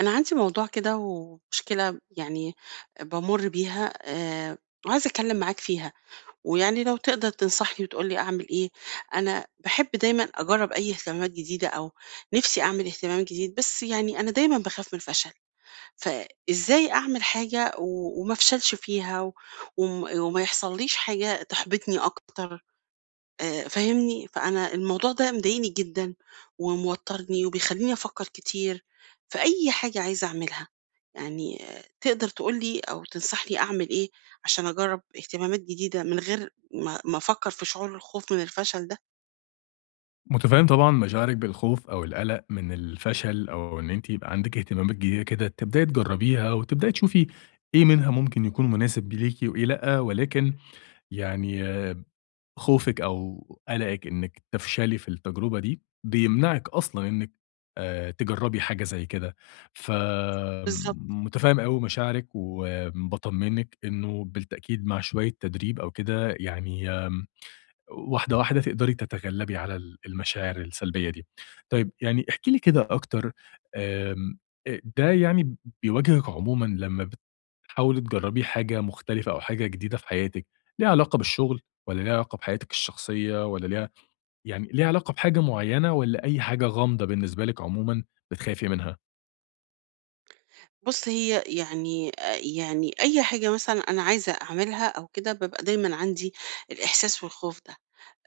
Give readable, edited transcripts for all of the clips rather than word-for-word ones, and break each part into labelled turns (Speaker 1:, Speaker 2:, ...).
Speaker 1: أنا عندي موضوع كده ومشكلة يعني بامُر بيها وعايزة أتكلّم معاك فيها، ويعني لو تقدر تنصحني وتقول لي أعمل إيه، أنا باحب دايمًا أجرّب أي اهتمامات جديدة أو نِفْسي أعمل اهتمام جديد، بس يعني أنا دايمًا باخاف من الفشل، فإزاي أعمل حاجة وما أفشلش فيها و وم وما يحصلّيش حاجة تحبطني أكتر فاهمني؟ فأنا الموضوع ده مضايقني جدًا وموتّرني وبيخلّيني أفكّر كتير في أي حاجة عايزة أعملها. يعني آه، تقدر تقول لي أو تنصحني أعمل إيه عشان أجرّب اهتمامات جديدة من غير ما أفكّر في شعور الخوف من الفشل ده؟
Speaker 2: متفهم طبعًا مشاعرِك بالخوف أو القلق من الفشل، أو إن أنتِ يبقى عندِك اهتمامات جديدة كده تبدئي تجربيها، وتبدئي تشوفي إيه منها ممكن يكون مناسب ليكِ وإيه لأ، ولكن يعني آه، خوفِك أو قلقِك إنِك تفشلي في التجربة دي، بيمنعِك أصلًا إنِك تجربي حاجة زي كده،
Speaker 1: بالضبط.
Speaker 2: فمتفهم أوي مشاعرِك، وباطمنِك إنه بالتأكيد مع شوية تدريب أو كده يعني واحدة، واحدة تقدري تتغلّبي على المشاعر السلبية دي. طيب يعني احكي لي كده أكتر، آمم أ ده يعني بيواجهِك عمومًا لمّا بتحاولي تجرّبي حاجة مختلفة أو حاجة جديدة في حياتِك، ليها علاقة بالشغل والّا ليها علاقة بحياتِك الشخصية والّا ليها علاقة بحاجة معيّنة والّا أي حاجة غامضة بالنسبة لِك عمومًا بتخافي منها؟
Speaker 1: بُص هي يعني يعني أي حاجة مثلًا أنا عايزة أعملها أو كده، بابقى دايمًا عندي الإحساس والخوف ده،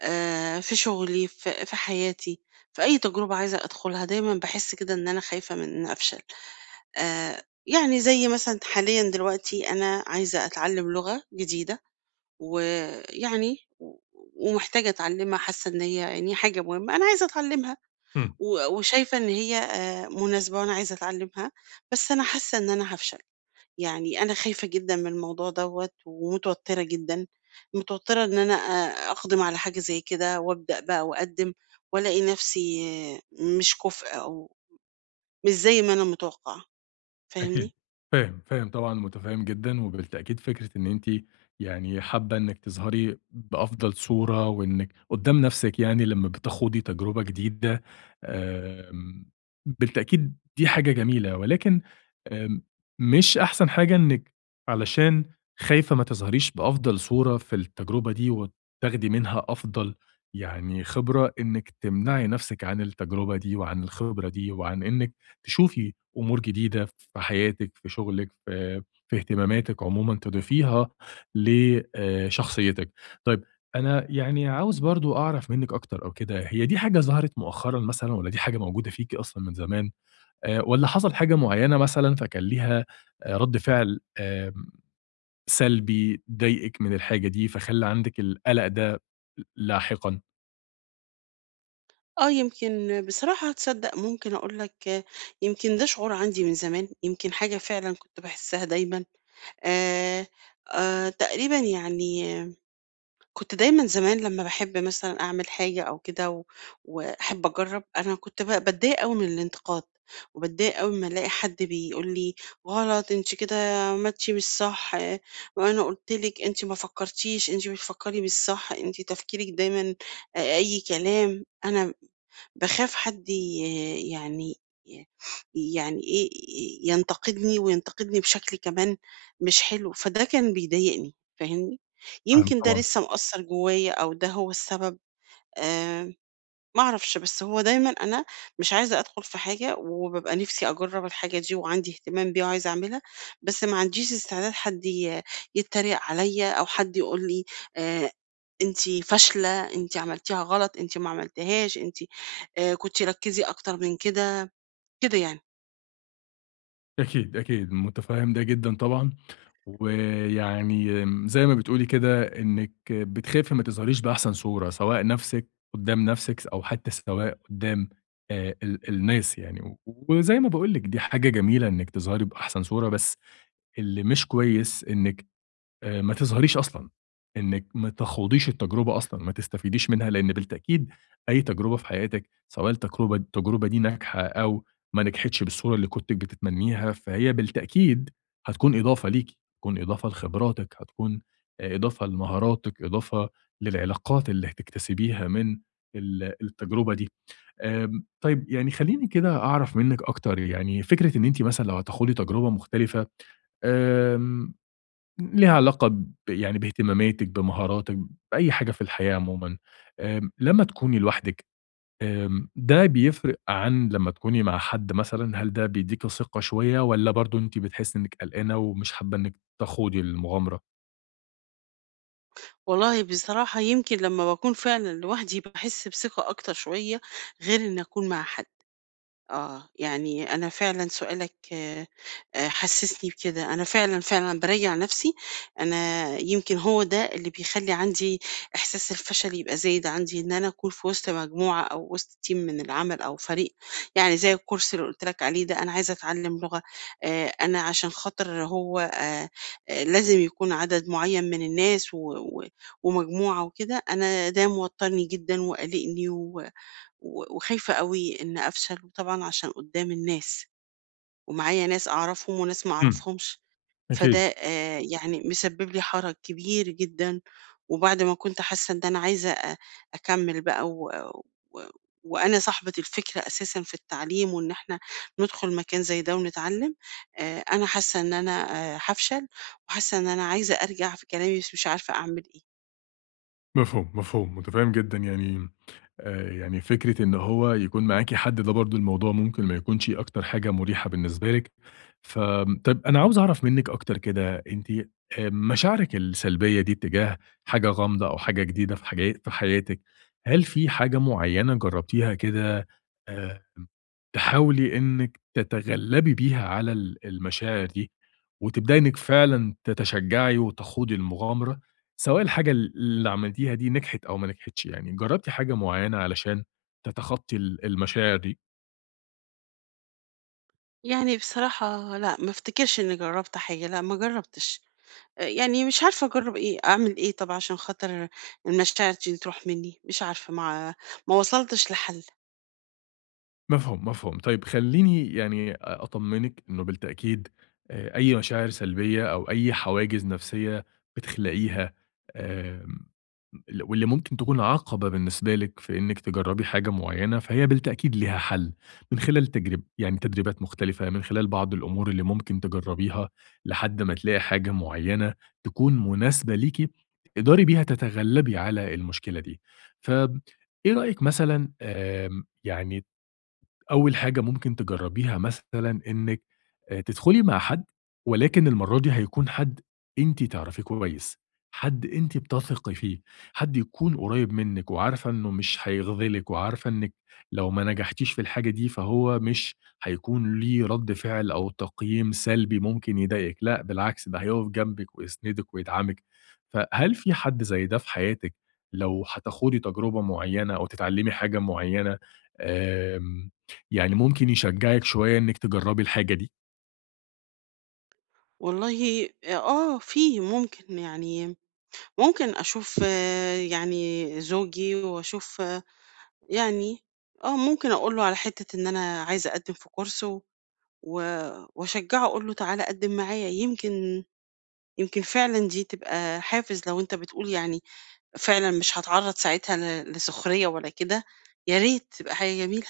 Speaker 1: في شغلي، في حياتي، في أي تجربة عايزة أدخلها، دايمًا باحس كده إن أنا خايفة من إن أفشل. يعني زي مثلًا حاليًا دلوقتي أنا عايزة أتعلم لغة جديدة، ويعني ومحتاجة أتعلمها، حاسة إن هي يعني حاجة مهمة، أنا عايزة أتعلمها.
Speaker 2: إمم.
Speaker 1: وشايفة إن هي مناسبة وأنا عايزة أتعلمها، بس أنا حاسة إن أنا هافشل، يعني أنا خايفة جدًا من الموضوع دوّة ومتوترة جدًا، متوترة إن أنا أقدم على حاجة زي كده وأبدأ بقى وأقدم وألاقي نفسي مش كُفء أو مش زي ما أنا متوقعة،
Speaker 2: أكيد.
Speaker 1: فاهمني؟
Speaker 2: فاهم، فاهم طبعًا، مُتفهِّم جدًا، وبالتأكيد فكرة إن أنتِ يعني حابة إنِّك تظهري بأفضل صورة وإنِّك قُدّام نَفْسِك يعني لمّا بتخوضي تجربة جديدة، آمم بالتأكيد دي حاجة جميلة، ولكن آمم مش أحسن حاجة إنِّك علشان خايفة ما تظهريش بأفضل صورة في التجربة دي وتاخدي منها أفضل يعني خبرة، إنِّك تمنعي نَفْسِك عن التجربة دي وعن الخبرة دي وعن إنِّك تشوفي أمور جديدة في حياتِك، في شغلِك، في اهتماماتِك عمومًا تضيفيها ل شخصيتِك. طيب أنا يعني عاوز برضه أعرف منِّك أكتر أو كده، هي دي حاجة ظهرت مؤخرًا مثلًا والّا دي حاجة موجودة فيكِ أصلًا من زمان، والّا حصل حاجة معيّنة مثلًا فكان ليها رَد فعل سلبي ضايقِك من الحاجة دي، فخلّى عندِك القلق ده لاحقًا؟
Speaker 1: آه يمكن بصراحة تصدق ممكن أقول لك يمكن ده شعور عندي من زمان، يمكن حاجة فعلًا كنت باحسها دايمًا، آآ تقريبًا يعني كنت دايمًا زمان لمّا باحب مثلًا أعمل حاجة أو كده وأحب أجرّب، أنا كنت باتضايق أوي من الانتقاد، وباتضايق أوي أمّا ألاقي حد بيقول لي: "غلط، أنتِ كده عملتِ مش صح، آه، وأنا قُلت لِك، أنتِ ما فكّرتيش، أنتِ بتفكّري مش صح، أنتِ تفكيرِك دايمًا أي كلام." أنا باخاف حد ي يعني ي يعني إيه، ينتقدني وينتقدني بشكل كمان مش حلو، فده كان بيضايقني، فاهمني؟
Speaker 2: فاهمِك
Speaker 1: يمكن ده
Speaker 2: طبعًا.
Speaker 1: لسه مأثّر جوّايا أو ده هو السبب، آآ ما أعرفش، بس هو دايمًا أنا مش عايزة أدخل في حاجة وبابقى نِفْسي أجرّب الحاجة دي وعندي اهتمام بيها وعايزة أعملها، بس ما عنديش استعداد حد يتّريق عليّا أو حد يقول لي آآ أنتِ فاشلة، أنتِ عملتيها غلط، أنتِ ما عملتيهاش، أنتِ كنتِ ركّزي أكتر من كده، كده يعني.
Speaker 2: أكيد، أكيد، متفهّم ده جدًا طبعًا، ويعني زي ما بتقولي كده إنِّك بتخافي ما تظهريش بأحسن صورة، سواء نَفْسِك قُدّام نَفْسِك أو حتى سواء قُدّام ال الناس يعني، وزي ما باقول لِك دي حاجة جميلة إنِّك تظهري بأحسن صورة، بس اللي مش كويس إنِّك ما تظهريش أصلًا، إنِّك ما تخوضيش التجربة أصلًا، ما تستفيديش منها، لإن بالتأكيد أي تجربة في حياتِك سواء التجربة دي ناجحة أو ما نجحتش بالصورة اللي كنتِ بتتمنيها، فهي بالتأكيد هتكون إضافة ليكِ، هتكون إضافة لخبراتِك، هتكون إضافة لمهاراتِك، إضافة للعلاقات اللي هتكتسبيها من التجربة دي. طيب يعني خلّيني كده أعرف منِّك أكتر، يعني فكرة إن أنتِ مثلًا لو هتخوضي تجربة مختلفة، آمم ليها علاقة ب يعني باهتماماتِك، بمهاراتِك، بأي حاجة في الحياة عمومًا. لمّا تكوني لوحدِك، ده بيفرق عن لمّا تكوني مع حد مثلًا؟ هل ده بيديكِ ثقة شوية والّا برضه أنتِ بتحسّي إنِّك قلقانة ومش حابة إنِّك تخوضي المغامرة؟
Speaker 1: والله بصراحة يمكن لمّا باكون فعلًا لوحدي باحس بثقة أكتر شوية غير إني أكون مع حد. آه، يعني أنا فعلًا سؤالك حسّسني بكده، أنا فعلًا، فعلًا باراجع نَفْسي، أنا يمكن هو ده اللي بيخلّي عندي إحساس الفشل يبقى زايد عندي، إن أنا أكون في وسط مجموعة أو وسط team من العمل أو فريق، يعني زي الcourse اللي قُلت لك عليه ده، أنا عايزة أتعلّم لغة، أنا عشان خاطر هو لازم يكون عدد معيّن من الناس و و ومجموعة وكده، أنا ده موتّرني جدًا وقالقني و و وخايفة أوي إن أفشل، وطبعًا عشان قدّام الناس، ومعايا ناس أعرفهم وناس ما
Speaker 2: إمم،
Speaker 1: أعرفهمش، فده
Speaker 2: أكيد،
Speaker 1: يعني مسبب لي حَرَج كبير جدًا، وبعد ما كنت حاسة إن أنا عايزة أكمّل بقى و و وأنا صاحبة الفكرة أساسًا في التعليم وإن إحنا ندخل مكان زي ده ونتعلّم، أنا حاسة إن أنا هافشل، وحاسة إن أنا عايزة أرجع في كلامي بس مش عارفة أعمل إيه.
Speaker 2: مفهوم، مفهوم، متفهّم جدًا يعني يعني فكرة إن هو يكون معاكِ حد ده برضه الموضوع ممكن ما يكونش أكتر حاجة مريحة بالنسبة لِك، طَب أنا عاوز أعرف منِّك أكتر كده، أنتِ مشاعرِك السلبية دي تجاه حاجة غامضة أو حاجة جديدة في حياتِك، هل في حاجة معيّنة جرّبتيها كده آآ، تحاولي إنِّك تتغلّبي بيها على المشاعر دي، وتبدئي إنِّك فعلًا تتشجّعي وتخوضي المغامرة؟ سواء الحاجة اللي عملتيها دي نجحت أو ما نجحتش، يعني جرّبتِ حاجة معيّنة علشان تتخطّي المشاعر دي؟
Speaker 1: يعني بصراحة لأ، ما أفتكرش إنّي جرّبت حاجة، لأ ما جرّبتش. يعني مش عارفة أجرّب إيه، أعمل إيه طب عشان خاطر المشاعر دي تروح منّي؟ مش عارفة ما وصلتش لحل.
Speaker 2: مفهوم، مفهوم. طيب خلّيني يعني أطمّنِك إنه بالتأكيد أي مشاعر سلبية أو أي حواجز نفسية بتخلقيها آمم، ال واللي ممكن تكون عقبة بالنسبة لِك في إنِّك تجرّبي حاجة معيّنة، فهي بالتأكيد ليها حَل من خلال تجرب يعني تدريبات مختلفة، من خلال بعض الأمور اللي ممكن تجرّبيها لحد ما تلاقي حاجة معيّنة تكون مناسبة ليكِ، تقدري بيها تتغلّبي على المشكلة دي. فآمم، إيه رأيِك مثلًا يعني أول حاجة ممكن تجرّبيها مثلًا إنِّك تدخُلي مع حد، ولكن المرّة دي هيكون حد أنتِ تعرفيه كويس، حد أنتِ بتثقي فيه، حد يكون قريّب منِّك وعارفة إنه مش هيخذلِك وعارفة إنِّك لو ما نجحتيش في الحاجة دي، فهو مش هيكون ليه رَد فعل أو تقييم سلبي ممكن يضايقِك، لأ بالعكس ده هيقف جنبِك ويسندِك ويدعمِك. فهل في حد زي ده في حياتِك لو هتاخُدي تجربة معيّنة أو تتعلّمي حاجة معيّنة آمم يعني ممكن يشجّعِك شوية إنِّك تجرّبي الحاجة دي.
Speaker 1: والله آه، في ممكن أشوف يعني زوجي وأشوف يعني ممكن أقول له على حتّة إن أنا عايزة أقدّم في كورس وأشجّعه أقول له تعالَ قدّم معايا يمكن فعلًا دي تبقى حافز لو أنت بتقول يعني فعلًا مش هاتعرّض ساعتها لسخرية ولا كده، يا ريت تبقى حاجة جميلة.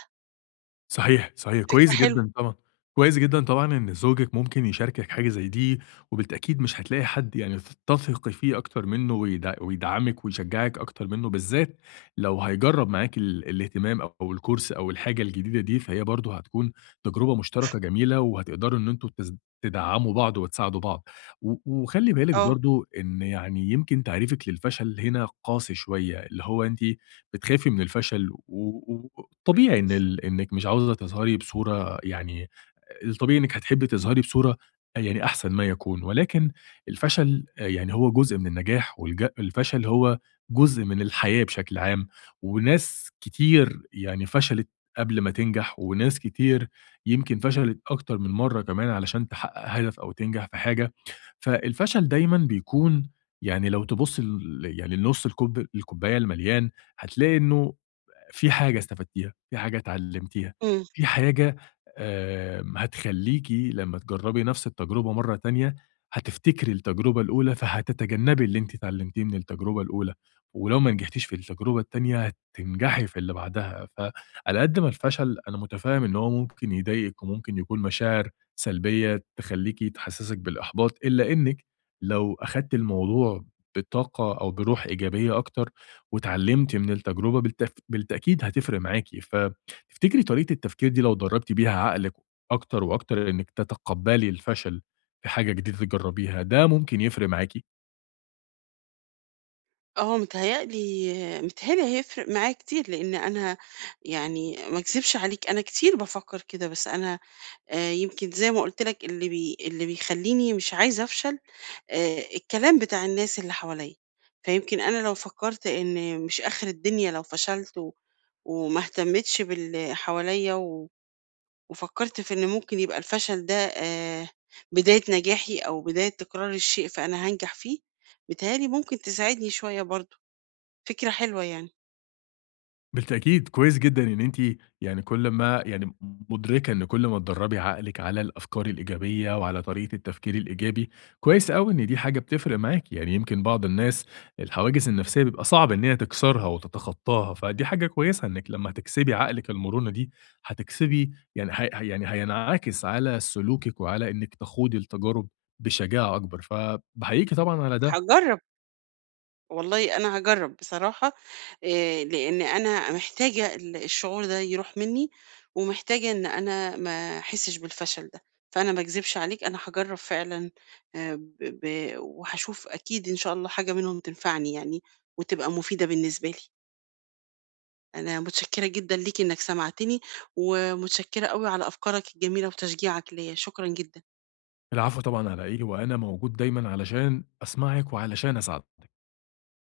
Speaker 2: صحيح، صحيح،
Speaker 1: فكرة
Speaker 2: كويس
Speaker 1: حلوة،
Speaker 2: جدًا طبعًا، كويس جدًا طبعًا إن زوجِك ممكن يشاركِك حاجة زي دي، وبالتأكيد مش هتلاقي حد يعني تثقي فيه أكتر منّه ويدعّمِك ويشجّعِك أكتر منّه، بالذات لو هيجرّب معاكِ الاهتمام أو الكورس أو الحاجة الجديدة دي، فهي برضه هتكون تجربة مشتركة جميلة وهتقدروا إن أنتم تدعّموا بعض وتساعدوا بعض. وخلّي بالِك
Speaker 1: آه،
Speaker 2: برضه إن يعني يمكن تعريفِك للفشل هنا قاسي شوية، اللي هو أنتِ بتخافي من الفشل و و وطبيعي إن إنِّك مش عاوزة تظهري بصورة يعني الطبيعي إنِّك هتحبّي تظهري بصورة يعني أحسن ما يكون، ولكن الفشل يعني هو جزء من النجاح الفشل هو جزء من الحياة بشكل عام، وناس كتير يعني فشلت قبل ما تنجح، وناس كتير يمكن فشلت أكتر من مرّة كمان علشان تحقق هدف أو تنجح في حاجة، فالفشل دايمًا بيكون يعني لو تبُصّي ل يعني لنُص الكوباية المليان هتلاقي إنه في حاجة استفدتيها، في حاجة اتعلمتيها،
Speaker 1: إمم،
Speaker 2: في حاجة هتخلّيكِ لمّا تجربي نفس التجربة مرة تانية، هتفتكري التجربة الأولى، فهتتجنبي اللي أنتِ اتعلمتيه من التجربة الأولى، ولو ما نجحتيش في التجربة التانية هتنجحي في اللي بعدها، فعلى قد ما الفشل أنا متفهم إن هو ممكن يضايقِك وممكن يكون مشاعر سلبية تخلّيكِ تحسسِك بالإحباط، إلا إنِّك لو أخدتِ الموضوع بطاقة أو بروح إيجابية أكتر واتعلمتِ من التجربة بالتأكيد هتفرق معاكِ، فتفتكري طريقة التفكير دي لو درّبتِ بيها عقلِك أكتر وأكتر إنِّك تتقبّلي الفشل في حاجة جديدة تجرّبيها، ده ممكن يفرق معاكِ؟
Speaker 1: آه، متهيأ لي هيفرق معايا كتير، لإن أنا يعني ما أكذبش عليك أنا كتير بافكّر كده، بس أنا يمكن زي ما قُلت لك اللي بيخلّيني مش عايزة أفشل الكلام بتاع الناس اللي حواليّا، فيمكن أنا لو فكّرت إن مش آخر الدنيا لو فشلت وما اهتمتش باللي حواليّا وفكرت في إن ممكن يبقى الفشل ده بداية نجاحي أو بداية تكرار الشيء فأنا هانجح فيه، بيتهيأ لي ممكن تساعدني شوية برضه، فكرة حلوة يعني،
Speaker 2: بالتأكيد، كويس جدًا إن أنتِ يعني كل ما يعني مُدركة إن كل ما تدرّبي عقلِك على الأفكار الإيجابية وعلى طريقة التفكير الإيجابي، كويس أوي إن دي حاجة بتفرق معاكِ، يعني يمكن بعض الناس الحواجز النفسية بيبقى صعب إن هي تكسرها وتتخطاها، فدي حاجة كويسة إنِّك لمّا هتكسبي عقلِك المرونة دي، هتكسبي يعني هي يعني هينعكس على سلوكِك وعلى إنِّك تخوضي التجارب بشجاعة أكبر، فباحييكِ طبعًا على ده.
Speaker 1: هاجرّب، والله أنا هاجرّب بصراحة لإن أنا محتاجة الشعور ده يروح منّي، ومحتاجة إن أنا ما أحسّش بالفشل ده، فأنا ما اكذبش عليك أنا هاجرّب فعلًا ب ب وهاشوف أكيد إن شاء الله حاجة منهم تنفعني يعني وتبقى مفيدة بالنسبة لي. أنا متشكرة جدًا ليك إنك سمعتني، ومتشكرة أوي على أفكارك الجميلة وتشجيعك ليّا، شكرًا جدًا.
Speaker 2: العفو طبعًا على إيه، وأنا موجود دايمًا علشان أسمعِك وعلشان أساعدِك.